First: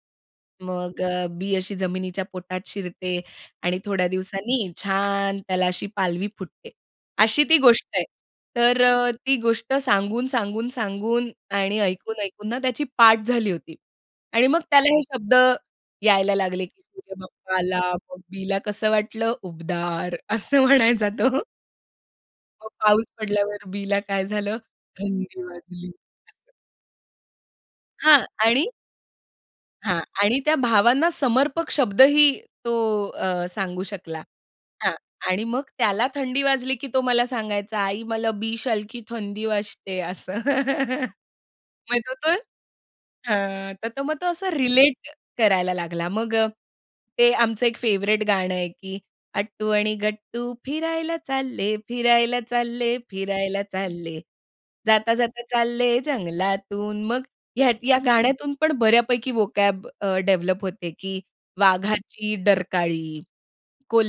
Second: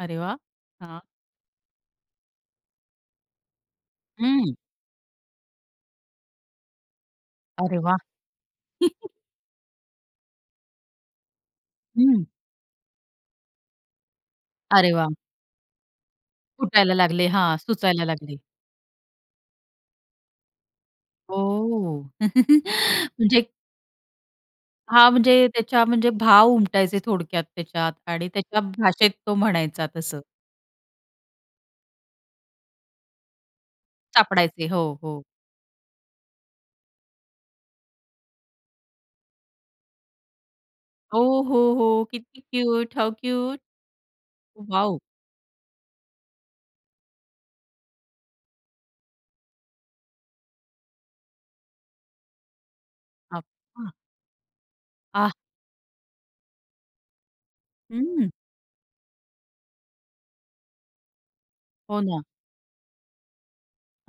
अरे वाह! मग हां. अ, बी अशी जमिनीच्या पोटात शिरते आणि थोड्या हं. दिवसांनी छान त्याला अशी पालवी फुटते. अशी ती अरे गोष्ट वाह! आहे. तर अ, ती गोष्ट सांगून, सांगून, सांगून आणि ऐकून, हं. ऐकून ना त्याची पाठ झाली होती आणि मग अरे त्याला हे वाह! शब्द यायला लागले, की फुटायला "सूर्य लागले बप्पा हां, आला, सुचायला मग लागले. बीला कसं वाटलं? उबदार." असं म्हणायचा तो. ओह! मग पाऊस म्हणजे पडल्यावर बीला काय झालं? हां, थंडी म्हणजे त्याच्या वाजली. म्हणजे भाव उमटायचे थोडक्यात त्याच्यात हां, आणि त्याच्या आणि भाषेत तो म्हणायचा हां, तसं. आणि त्या भावांना समर्पक शब्द ही तो अ, सांगू शकला. सापडायचे. हां, हो, हो. आणि मग त्याला थंडी वाजली की तो मला सांगायचा, "आई, मला बि शालखी थंडी वाजते." असं. ओ, हो, हो. माहीत होतंय? किती क्यूट! How cute! हां, तर मग तो असं वॉव! रिलेट करायला लागला. मग अ, ते आमचं एक फेव्हराइट गाणं आहे की "अट्टू आणि गट्टू फिरायला चालले, फिरायला चालले, फिरायला अच्छा. चालले. आ. जाता-जाता चालले जंगलातून." मग ह्या या हम्म. गाण्यातून पण बऱ्यापैकी व्होकॅब अ, डेव्हलप होते की हो ना. वाघाची डरकाळी,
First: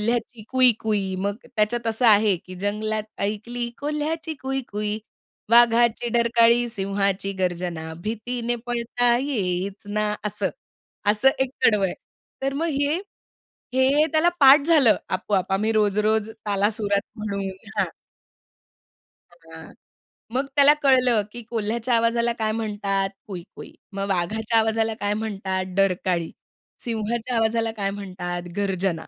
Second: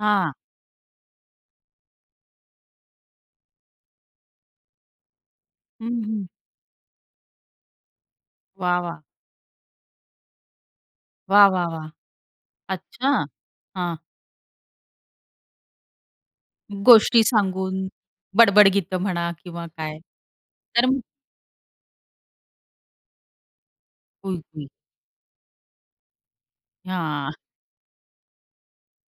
हां. कुई-कुई. मग त्याच्यात असं आहे की. "जंगलात ऐकली कोल्ह्याची कुई-कुई, हं, वाघाची हं. डरकाळी, सिंहाची गर्जना भीतीने वाह, वाह! पळता येईच ना." असं, असं वाह! एक वाह! कडव वाह! आहे. तर मग हे, अच्छा, हां. हे त्याला पाठ झालं आपोआप. आम्ही रोज-रोज तालासुरात गोष्टी म्हणून सांगून, हां. बडबड गीतं म्हणा किंवा हां, काय, मग त्याला तर कळलं की कोल्ह्याच्या आवाजाला काय म्हणतात कुई-कुई. मग वाघाच्या गोष्टी. आवाजाला काय म्हणतात डरकाळी, सिंहाच्या हां. आवाजाला काय म्हणतात गर्जना.